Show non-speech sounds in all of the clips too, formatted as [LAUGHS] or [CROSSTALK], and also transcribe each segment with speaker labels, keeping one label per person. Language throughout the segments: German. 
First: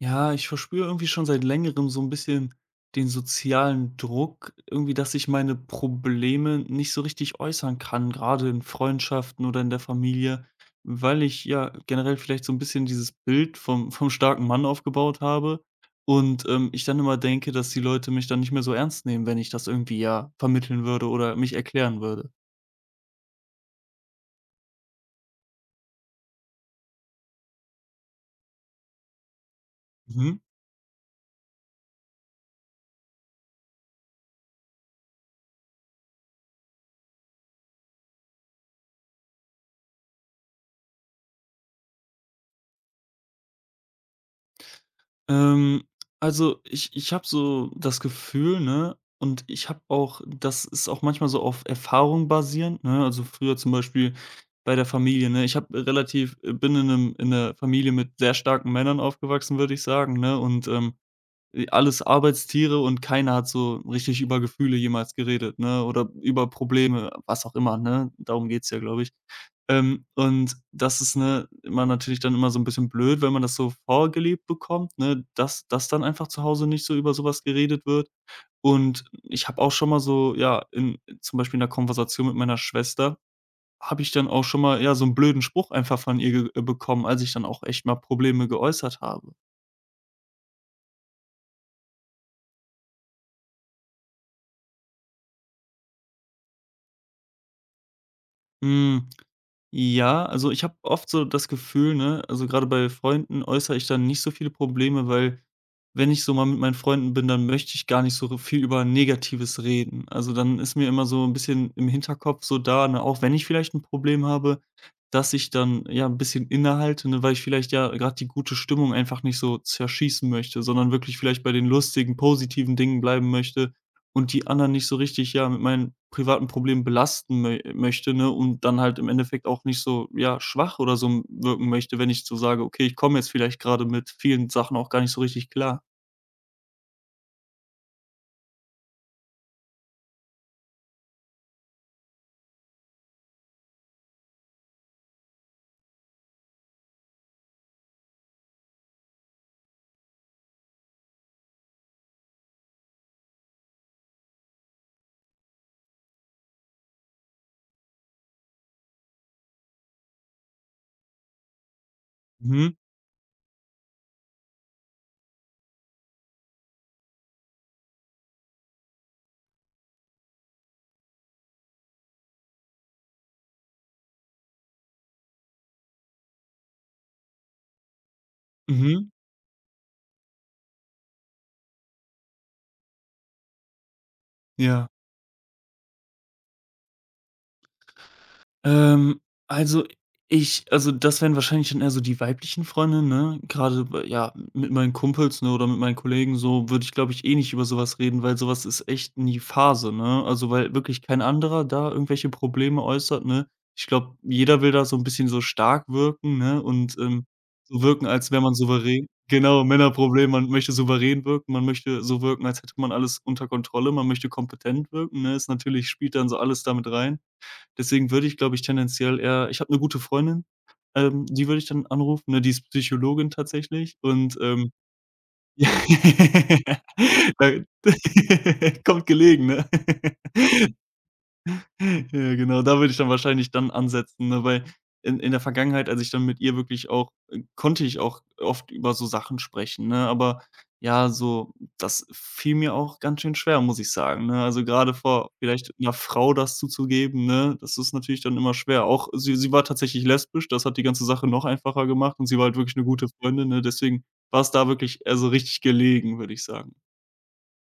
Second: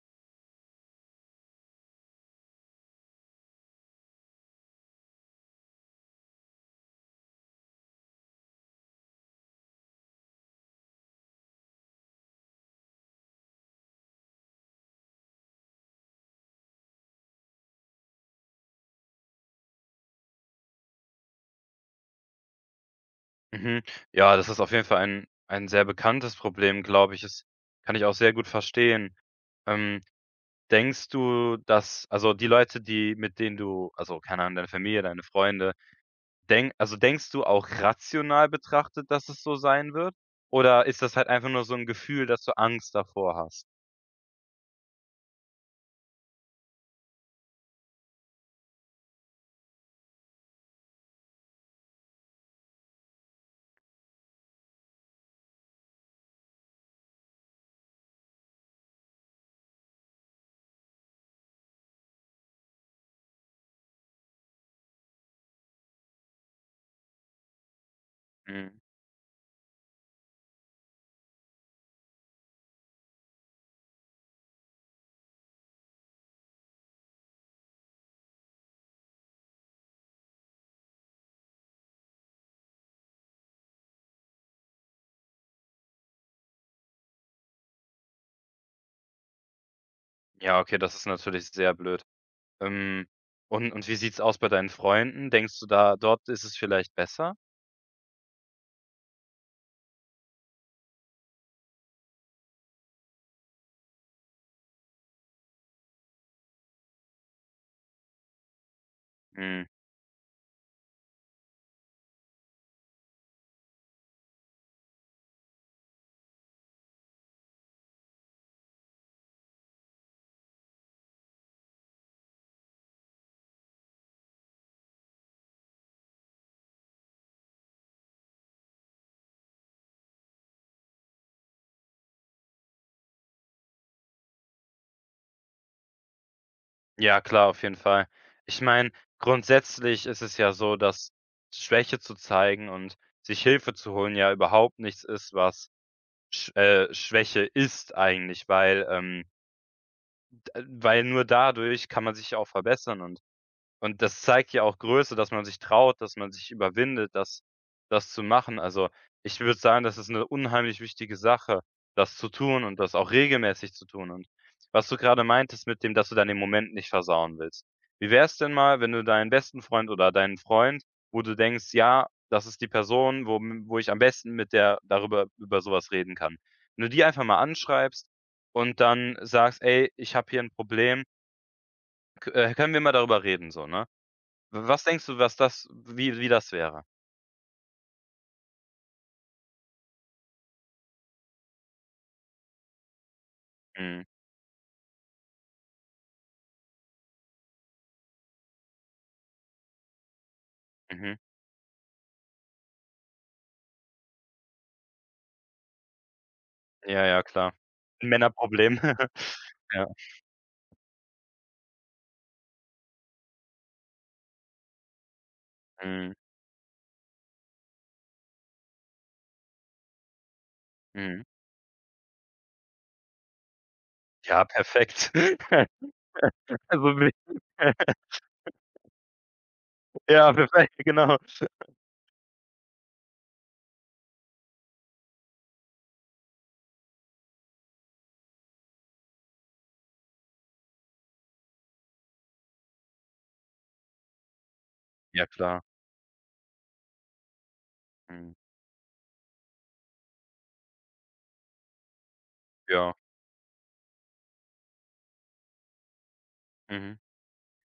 Speaker 1: Ja, ich verspüre irgendwie schon seit Längerem so ein bisschen den sozialen Druck irgendwie, dass ich meine Probleme nicht so richtig äußern kann, gerade in Freundschaften oder in der Familie, weil ich ja generell vielleicht so ein bisschen dieses Bild vom starken Mann aufgebaut habe und ich dann immer denke, dass die Leute mich dann nicht mehr so ernst nehmen, wenn ich das irgendwie, ja, vermitteln würde oder mich erklären würde.
Speaker 2: Mhm. Ja, das ist auf jeden Fall ein sehr bekanntes Problem, glaube ich. Das kann ich auch sehr gut verstehen. Ähm,
Speaker 1: Mhm.
Speaker 2: denkst du, dass die Leute, die mit denen du also, keine Ahnung, deine Familie, deine Freunde, denkst du auch rational betrachtet, dass es so sein wird? Oder ist das halt einfach nur so ein Gefühl, dass du Angst davor hast?
Speaker 1: Ähm, also ich habe so das Gefühl, ne, und ich habe auch das ist auch manchmal so auf Erfahrung basierend, ne? Also früher zum Beispiel bei der Familie, ne? Ich habe relativ bin in einem in 'ner Familie mit sehr starken Männern aufgewachsen, würde ich sagen, ne? Und alles Arbeitstiere und keiner hat so richtig über Gefühle jemals geredet, ne, oder über Probleme, was auch immer, ne? Darum geht's ja,
Speaker 2: Mhm.
Speaker 1: glaube ich. Und das ist, ne, immer natürlich dann immer so ein bisschen blöd, wenn man das so vorgelebt bekommt, ne, dass dann einfach zu Hause nicht so über sowas geredet wird. Und ich habe auch schon mal so, ja, in zum Beispiel in 'ner Konversation mit meiner Schwester habe ich dann auch schon mal, ja, so einen blöden Spruch einfach von ihr ge bekommen, als ich dann auch echt mal Probleme geäußert habe.
Speaker 2: Ja, okay, das ist natürlich sehr blöd. Ähm, und wie sieht's aus bei deinen Freunden? Denkst du da dort ist es vielleicht besser?
Speaker 1: Mhm. Ja, also ich habe oft so das Gefühl, ne, also gerade bei Freunden äußere ich dann nicht so viele Probleme, weil wenn ich so mal mit meinen Freunden bin, dann möchte ich gar nicht so viel über Negatives
Speaker 2: Mhm.
Speaker 1: reden. Also, dann ist mir immer so ein bisschen im Hinterkopf so da, ne, auch wenn ich vielleicht ein Problem habe, dass ich dann, ja, ein bisschen innehalte, ne, weil ich vielleicht ja gerade die gute Stimmung einfach nicht so zerschießen möchte, sondern wirklich vielleicht bei den lustigen, positiven Dingen bleiben möchte und die anderen nicht so richtig, ja, mit meinen privaten Problemen belasten möi möchte, ne, und dann halt im Endeffekt auch nicht so, ja, schwach oder so m wirken möchte, wenn ich so sage: „Okay, ich komme jetzt vielleicht gerade mit vielen Sachen auch gar nicht so richtig klar.“
Speaker 2: Ja, klar, auf jeden Fall. Ich meine, grundsätzlich ist es ja so, dass Schwäche zu zeigen und sich Hilfe zu holen ja überhaupt nichts ist, was Schwäche ist eigentlich, weil, d weil nur dadurch kann man sich ja auch verbessern und das zeigt ja auch Größe, dass man sich traut, dass man sich überwindet, das zu machen. Also, ich würde sagen, das ist eine unheimlich wichtige Sache, das zu tun
Speaker 1: Mhm,
Speaker 2: und das auch regelmäßig zu tun. Und was du gerade meintest mit dem, dass du dann den Moment nicht versauen willst. Wie wär's denn mal, wenn du deinen besten Freund oder deinen Freund, wo du denkst: „Ja, das ist die Person, wo wo ich am besten mit der darüber über sowas reden kann.“ Wenn du die einfach mal anschreibst und
Speaker 1: mhm,
Speaker 2: dann sagst: „Ey, ich habe hier ein Problem, k können wir mal darüber reden“, so, ne? Was
Speaker 1: ja.
Speaker 2: denkst du, was das wie wie das wäre?
Speaker 1: Ähm, also also das wären wahrscheinlich dann eher so die weiblichen Freunde, ne? Gerade
Speaker 2: Mhm,
Speaker 1: b ja, mit meinen Kumpels, ne, oder mit meinen Kollegen so würde ich, glaube ich, eh nicht über sowas reden, weil sowas ist echt nie Phase, ne? Also, weil wirklich
Speaker 2: mhm.
Speaker 1: kein anderer da irgendwelche Probleme äußert, ne? Ich glaube, jeder will da so ein bisschen so stark wirken, ne, und,
Speaker 2: Ja, ja,
Speaker 1: ähm,
Speaker 2: klar.
Speaker 1: so wirken, als wäre man
Speaker 2: Männerproblem.
Speaker 1: souverän.
Speaker 2: [LAUGHS]
Speaker 1: Genau,
Speaker 2: Ja.
Speaker 1: Männerproblem, man möchte souverän wirken, man möchte so wirken, als hätte man alles unter Kontrolle, man möchte kompetent wirken, ne? Ist natürlich
Speaker 2: Mhm,
Speaker 1: spielt dann so alles damit rein. Deswegen würde ich, glaube ich, tendenziell eher ich habe eine gute Freundin,
Speaker 2: mhm.
Speaker 1: die würde ich dann anrufen, ne? Die ist Psychologin tatsächlich und,
Speaker 2: Ja,
Speaker 1: ähm
Speaker 2: perfekt.
Speaker 1: [LAUGHS] ja,
Speaker 2: [LAUGHS] Also, wi
Speaker 1: da
Speaker 2: [LAUGHS]
Speaker 1: [LAUGHS] kommt gelegen, ne?
Speaker 2: ja, perfekt,
Speaker 1: [LAUGHS]
Speaker 2: genau.
Speaker 1: Ja, genau, da würde ich dann wahrscheinlich dann ansetzen, ne, weil in der Vergangenheit, als ich dann mit ihr wirklich auch konnte ich auch oft über so Sachen sprechen, ne? Aber ja, so das fiel mir auch ganz schön schwer, muss ich sagen, ne? Also, gerade
Speaker 2: Ja,
Speaker 1: vor
Speaker 2: klar.
Speaker 1: vielleicht einer Frau das zuzugeben, ne, das ist natürlich
Speaker 2: Mhm.
Speaker 1: dann immer schwer. Auch sie war tatsächlich lesbisch, das hat die ganze Sache noch einfacher gemacht und sie war halt wirklich eine
Speaker 2: Ja.
Speaker 1: gute Freundin, ne? Deswegen war es da wirklich also, richtig gelegen, würde ich sagen.
Speaker 2: Mhm.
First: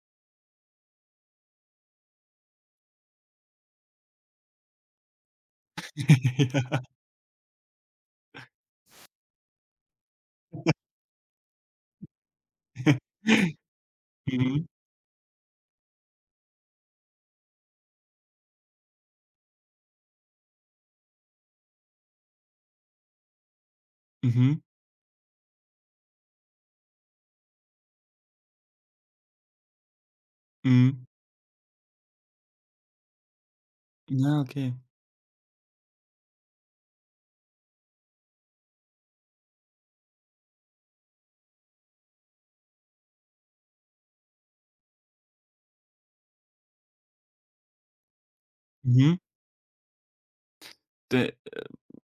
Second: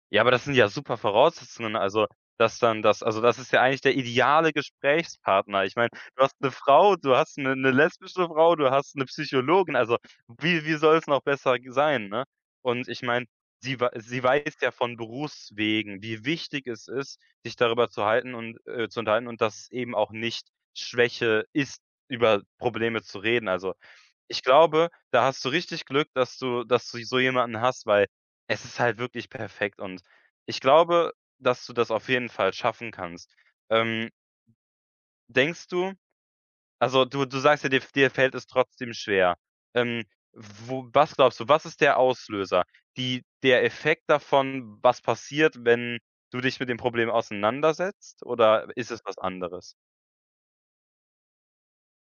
Speaker 2: Ja, aber das sind ja super Voraussetzungen, also, dass dann das also, das ist ja eigentlich der ideale Gesprächspartner. Ich meine, du hast 'ne
Speaker 1: [LAUGHS]
Speaker 2: Frau, du hast 'ne lesbische Frau, du hast 'ne Psychologin, also, wie soll's noch besser g sein, ne? Und
Speaker 1: Ja.
Speaker 2: ich meine,
Speaker 1: [LAUGHS]
Speaker 2: sie weiß
Speaker 1: Mhm.
Speaker 2: ja von Berufswegen, wie wichtig es ist, sich darüber zu halten und zu unterhalten und dass es eben auch nicht Schwäche ist, über Probleme zu reden. Also, ich
Speaker 1: Mhm.
Speaker 2: glaube, da hast du richtig Glück, dass du so jemanden hast, weil es ist halt wirklich perfekt und ich
Speaker 1: Mhm.
Speaker 2: glaube, dass du das auf jeden Fall schaffen kannst. Ähm,
Speaker 1: Ja, okay.
Speaker 2: denkst du also, du sagst ja, dir fällt es trotzdem schwer. Ähm, wo was glaubst du, was ist der Auslöser? Die Der Effekt davon, was passiert, wenn du dich mit dem Problem auseinandersetzt oder ist es
Speaker 1: Mhm.
Speaker 2: was anderes?
Speaker 1: De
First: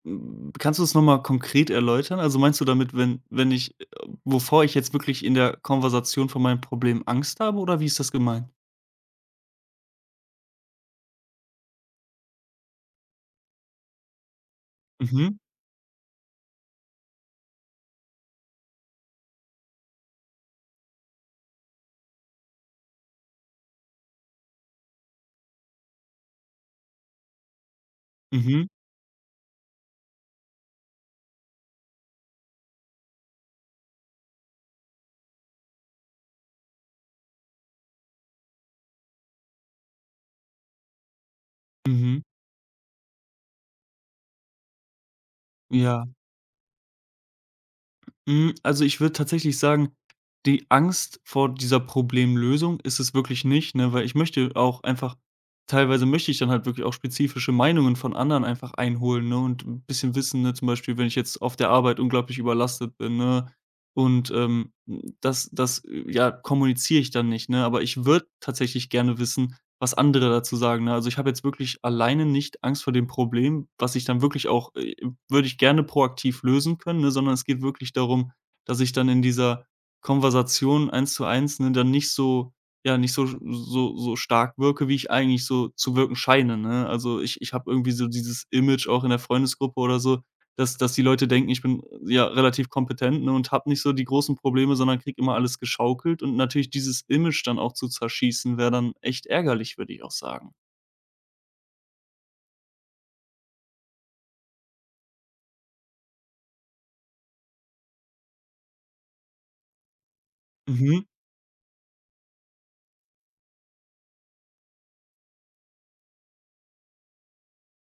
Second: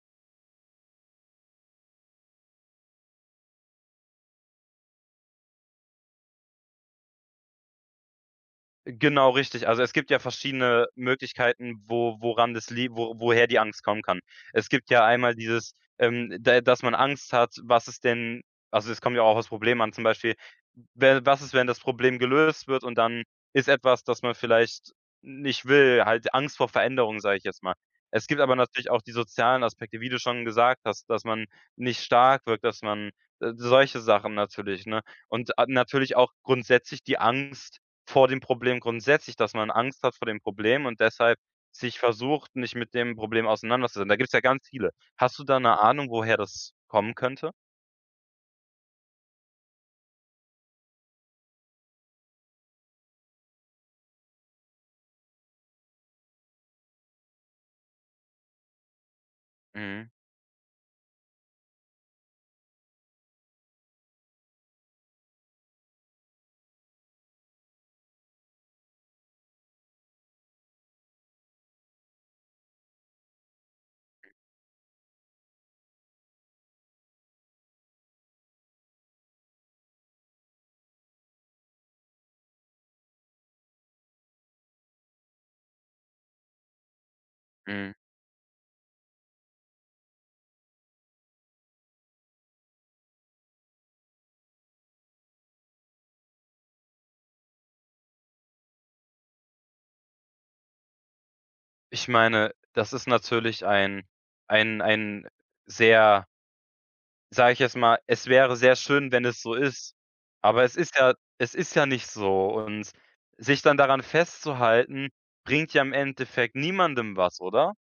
Speaker 1: kannst du das noch mal konkret erläutern? Also, meinst du damit, wenn wenn ich wovor ich jetzt wirklich in der Konversation von meinem Problem Angst habe, oder wie ist das gemeint?
Speaker 2: Genau, richtig. Also, es gibt ja verschiedene Möglichkeiten, wo woran das lie wo woher die Angst kommen kann. Es gibt ja einmal
Speaker 1: Mhm,
Speaker 2: dieses, da dass man Angst hat, was ist denn also, es kommt ja auch aufs Problem an, zum Beispiel, we was ist, wenn das Problem gelöst wird und dann ist etwas, das man vielleicht nicht will, halt Angst vor Veränderung, sage ich jetzt mal. Es gibt aber
Speaker 1: mhm,
Speaker 2: natürlich auch die sozialen Aspekte, wie du schon gesagt hast, dass man nicht stark wirkt, dass man solche Sachen natürlich, ne? Und, natürlich auch grundsätzlich die Angst, vor dem Problem grundsätzlich, dass man Angst hat vor dem Problem und deshalb sich
Speaker 1: mhm.
Speaker 2: versucht, nicht mit dem Problem auseinanderzusetzen. Da gibt's ja ganz viele. Hast du da 'ne
Speaker 1: Ja.
Speaker 2: Ahnung, woher das kommen könnte?
Speaker 1: Hm, also, ich würde tatsächlich sagen, die Angst vor dieser Problemlösung ist es wirklich nicht, ne, weil ich möchte auch einfach teilweise möchte ich dann halt wirklich auch spezifische Meinungen von anderen einfach einholen, ne, und ein
Speaker 2: Mhm,
Speaker 1: bisschen wissen, ne, zum Beispiel, wenn ich jetzt auf der Arbeit unglaublich überlastet bin, ne, und das ja, kommuniziere ich dann nicht, ne? Aber ich würde tatsächlich gerne wissen, was andere dazu sagen, ne? Also, ich habe jetzt wirklich alleine nicht Angst vor dem Problem, was ich dann wirklich auch würde ich gerne proaktiv lösen können, ne, sondern es geht wirklich darum, dass ich dann in dieser Konversation eins zu eins, ne, dann nicht so ja, nicht so stark wirke, wie ich eigentlich so zu wirken scheine, ne? Also, ich habe irgendwie
Speaker 2: mhm.
Speaker 1: so dieses Image auch in der Freundesgruppe oder so, dass die Leute denken, ich bin, ja, relativ kompetent, ne, und habe nicht so die großen Probleme, sondern kriege immer alles geschaukelt und natürlich dieses Image dann auch zu zerschießen, wäre dann echt ärgerlich, würde ich auch sagen.
Speaker 2: Ich meine, das ist natürlich ein sehr sage ich jetzt mal, es wäre sehr schön, wenn es so ist, aber
Speaker 1: Mhm.
Speaker 2: es ist ja nicht so und sich dann daran festzuhalten, bringt ja im Endeffekt niemandem was, oder?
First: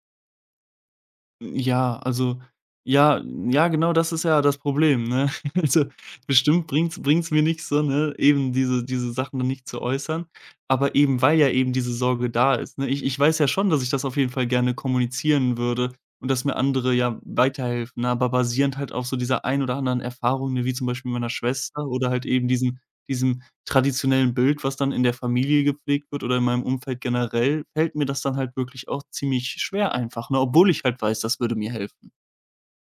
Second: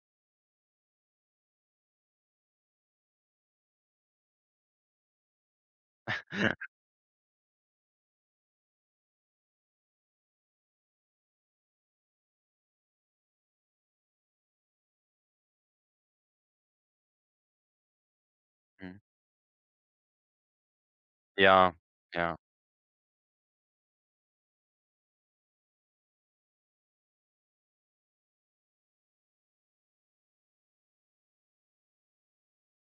Speaker 1: Ja, also ja, ja, genau das ist ja das Problem, ne? [LAUGHS] Also, bestimmt bringt's mir nix so, ne, eben diese Sachen dann nicht zu äußern, aber eben, weil ja eben diese Sorge da ist, ne? Ich weiß ja schon, dass ich das auf jeden Fall gerne kommunizieren würde und dass mir andere ja weiterhelfen, ne? Aber basierend halt
Speaker 2: Mhm.
Speaker 1: auf so dieser ein oder anderen Erfahrung, ne, wie zum Beispiel meiner
Speaker 2: Ja,
Speaker 1: Schwester oder halt
Speaker 2: ja.
Speaker 1: eben diesen diesem traditionellen Bild, was dann in der Familie gepflegt wird oder in meinem Umfeld generell, fällt mir das dann halt wirklich auch ziemlich schwer einfach, ne, obwohl ich halt weiß, das würde mir helfen.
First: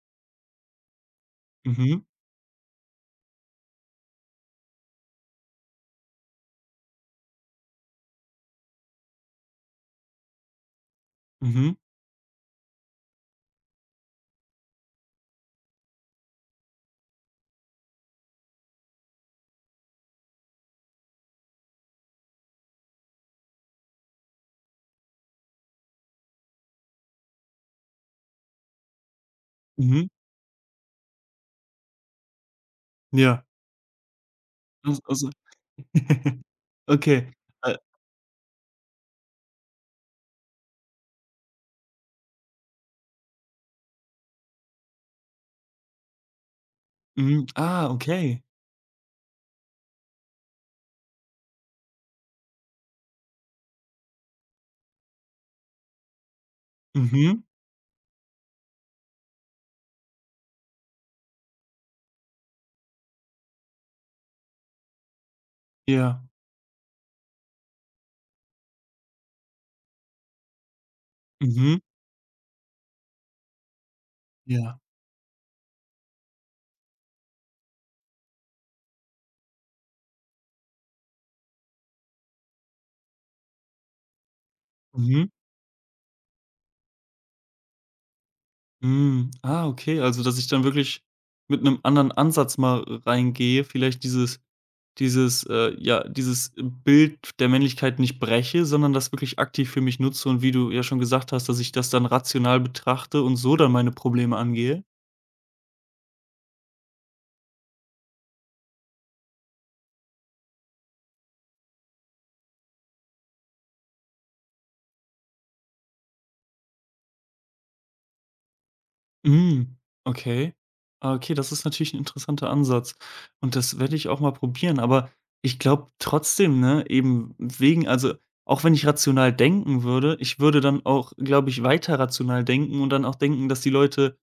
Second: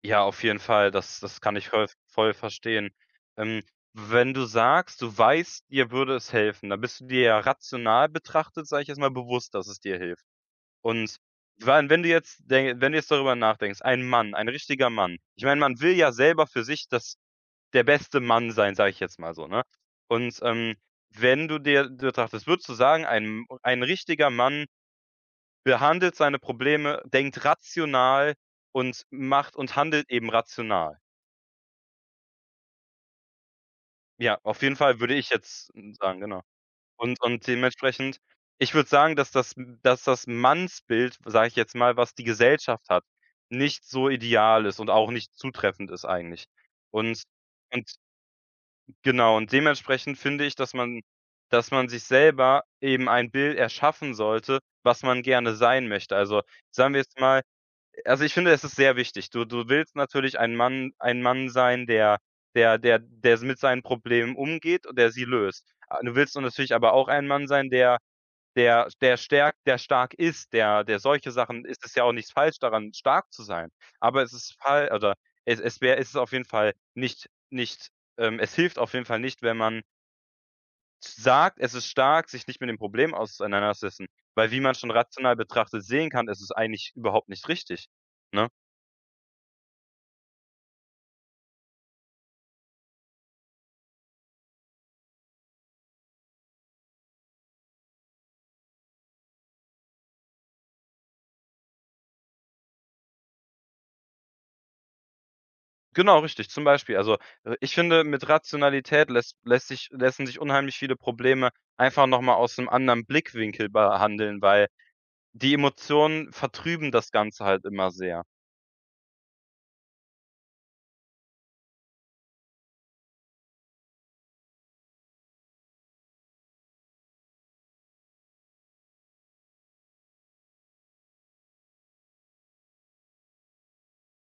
Speaker 2: Ja, auf jeden Fall, das kann ich voll
Speaker 1: Mhm,
Speaker 2: voll verstehen. Ähm, wenn du sagst, du weißt, dir würde es helfen, dann bist du dir ja rational betrachtet, sage ich jetzt mal, bewusst, dass es dir hilft. Und
Speaker 1: mhm,
Speaker 2: wann wenn du jetzt darüber nachdenkst, ein Mann, ein richtiger Mann. Ich meine, man will ja selber für sich das der beste Mann sein, sage ich jetzt mal so, ne? Und, wenn du dir betrachtest, würdest du sagen, ein richtiger Mann behandelt seine Probleme, denkt rational und macht und
Speaker 1: mhm.
Speaker 2: handelt eben rational?
Speaker 1: Ja.
Speaker 2: Ja, auf jeden
Speaker 1: Das
Speaker 2: Fall würde
Speaker 1: also
Speaker 2: ich jetzt sagen, genau.
Speaker 1: [LAUGHS] Okay.
Speaker 2: Und
Speaker 1: Äh,
Speaker 2: dementsprechend ich würde sagen, dass das Mannsbild, sage ich jetzt mal, was die Gesellschaft hat, nicht so ideal ist und auch nicht zutreffend ist eigentlich. Und
Speaker 1: mhm.
Speaker 2: und
Speaker 1: Ah, okay.
Speaker 2: genau, und dementsprechend finde ich, dass man sich selber eben ein Bild erschaffen sollte, was man gerne sein möchte. Also, sagen wir jetzt mal
Speaker 1: Mhm.
Speaker 2: also, ich finde, es ist sehr wichtig. Du willst natürlich ein Mann sein, der der mit seinen Problemen umgeht und der sie löst. A du
Speaker 1: Ja.
Speaker 2: willst natürlich aber auch ein Mann sein, der der stärkt, der stark ist, der solche Sachen
Speaker 1: Mhm.
Speaker 2: Ist es ja auch nichts falsch daran, stark zu sein. Aber es ist
Speaker 1: Ja.
Speaker 2: fal oder es wäre es ist auf jeden Fall nicht es hilft auf jeden Fall nicht, wenn man sagt, es ist stark, sich nicht mit dem Problem auseinandersetzen, weil wie man schon
Speaker 1: Mhm.
Speaker 2: rational betrachtet sehen kann, ist es eigentlich überhaupt nicht richtig, ne?
Speaker 1: Hm. Ah, okay. Also, dass ich dann wirklich mit einem anderen Ansatz mal reingehe, vielleicht dieses dieses ja, dieses Bild der Männlichkeit nicht breche, sondern das wirklich aktiv für mich nutze und wie du ja schon gesagt hast, dass ich das dann rational betrachte und so dann meine Probleme angehe.
Speaker 2: Genau, richtig, zum Beispiel. Also, ich finde, mit Rationalität lässt sich lassen sich unheimlich viele Probleme einfach noch mal aus einem anderen Blickwinkel behandeln, weil die Emotionen vertrüben das Ganze halt immer sehr.
Speaker 1: Mhm, okay. Ah, okay, das ist natürlich ein interessanter Ansatz und das werde ich auch mal probieren, aber ich glaube trotzdem, ne, eben wegen also, auch wenn ich rational denken würde, ich würde dann auch, glaube ich, weiter rational denken und dann auch denken, dass die Leute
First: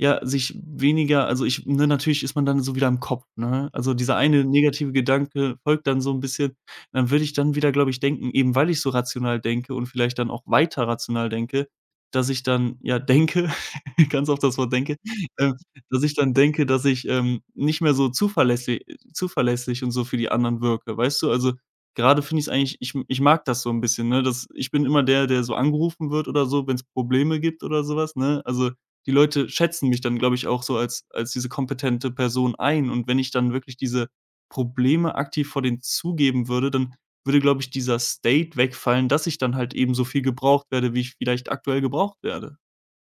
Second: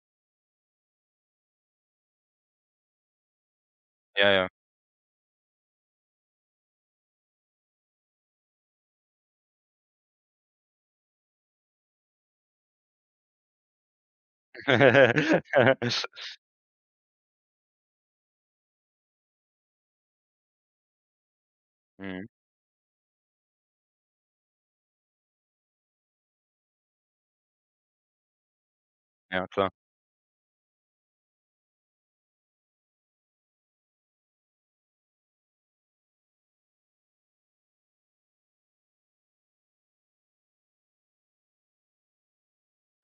Speaker 1: ja, sich weniger also ich ne, natürlich ist man dann so wieder im Kopf, ne? Also, dieser
Speaker 2: Ja,
Speaker 1: eine
Speaker 2: ja.
Speaker 1: negative Gedanke folgt dann so ein bisschen. Dann würde ich dann wieder, glaube ich, denken, eben weil ich so rational denke und vielleicht dann auch weiter rational denke, dass ich dann, ja, denke [LAUGHS] ganz oft das Wort denke, ähm, dass ich
Speaker 2: [LAUGHS]
Speaker 1: dann denke, dass ich, nicht mehr so zuverlässig und so für die anderen wirke, weißt du? Also, gerade
Speaker 2: Mhm.
Speaker 1: finde ich's eigentlich ich mag das so ein bisschen, ne? Das ich bin immer der, der so angerufen wird oder so, wenn es Probleme gibt oder sowas ne? Also die
Speaker 2: Ja,
Speaker 1: Leute
Speaker 2: klar.
Speaker 1: schätzen mich dann, glaube ich, auch so als diese kompetente Person ein. Und wenn ich dann wirklich diese Probleme aktiv vor denen zugeben würde, dann würde, glaube ich, dieser State wegfallen, dass ich dann halt eben so viel gebraucht werde, wie ich vielleicht aktuell gebraucht werde.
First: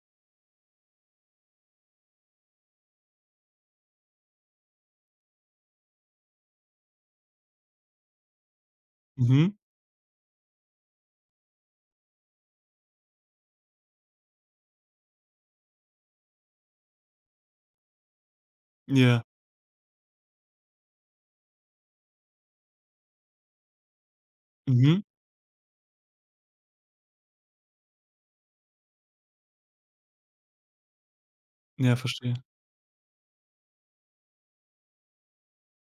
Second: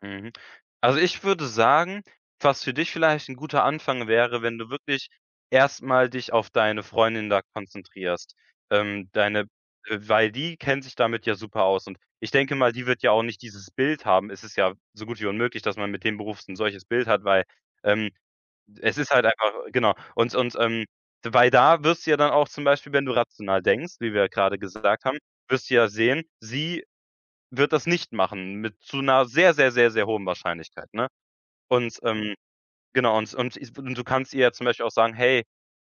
Speaker 2: Mhm. Also, ich würde sagen, was für dich vielleicht ein guter Anfang wäre, wenn du wirklich erstmal dich auf deine Freundin da konzentrierst. Deine
Speaker 1: Mhm.
Speaker 2: weil die kennt sich damit ja super aus und ich denke mal, die wird ja auch nicht dieses Bild haben. Es ist ja so gut wie unmöglich, dass man mit dem Beruf ein solches Bild hat, weil, ähm, es ist
Speaker 1: Ja.
Speaker 2: halt einfach genau. Und weil da wirst du ja dann auch zum Beispiel, wenn du rational denkst, wie wir gerade
Speaker 1: Mhm.
Speaker 2: gesagt haben, wirst du ja sehen, sie wird das nicht machen mit zu 'ner sehr, sehr, sehr, sehr hohen Wahrscheinlichkeit, ne?
Speaker 1: Ja,
Speaker 2: Und,
Speaker 1: verstehe.
Speaker 2: genau, und du kannst ihr ja zum Beispiel auch sagen: „Hey“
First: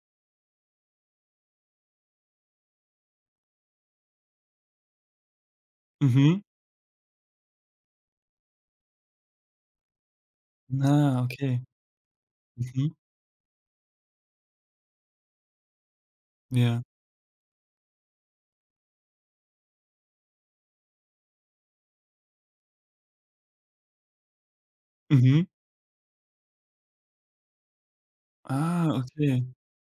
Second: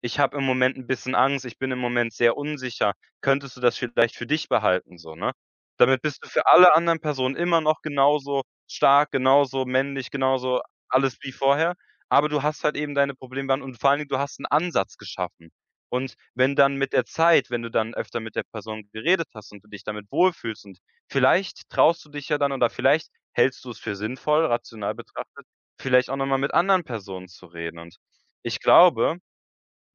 Speaker 2: ich habe im Moment 'n bisschen Angst, ich bin im Moment sehr unsicher. Könntest du das vielleicht für dich behalten so, ne? Damit bist du
Speaker 1: Mhm.
Speaker 2: für alle anderen Personen immer noch genauso stark, genauso männlich, genauso alles
Speaker 1: Ah,
Speaker 2: wie
Speaker 1: okay.
Speaker 2: vorher, aber du hast halt eben
Speaker 1: Mhm.
Speaker 2: deine Probleme behandelt und vor allen Dingen, du hast 'n Ansatz geschaffen. Und wenn dann
Speaker 1: Ja.
Speaker 2: mit der Zeit wenn du dann öfter mit der Person geredet hast und du dich damit wohlfühlst und vielleicht traust du dich ja dann oder vielleicht hältst du es für sinnvoll, rational
Speaker 1: Mhm.
Speaker 2: betrachtet, vielleicht auch noch mal mit anderen Personen zu reden. Und ich
Speaker 1: Ah,
Speaker 2: glaube
Speaker 1: okay.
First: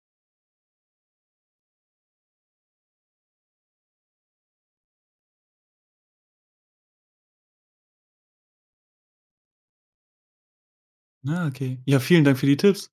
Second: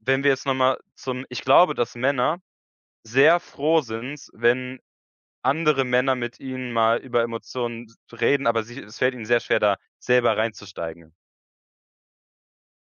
Speaker 2: wenn wir jetzt nochmal zum ich glaube, dass Männer sehr froh sind, wenn andere Männer mit ihnen mal über Emotionen reden, aber sie es fällt ihnen sehr schwer, da selber reinzusteigen.
Speaker 1: Ah, okay. Ja, vielen Dank für die Tipps.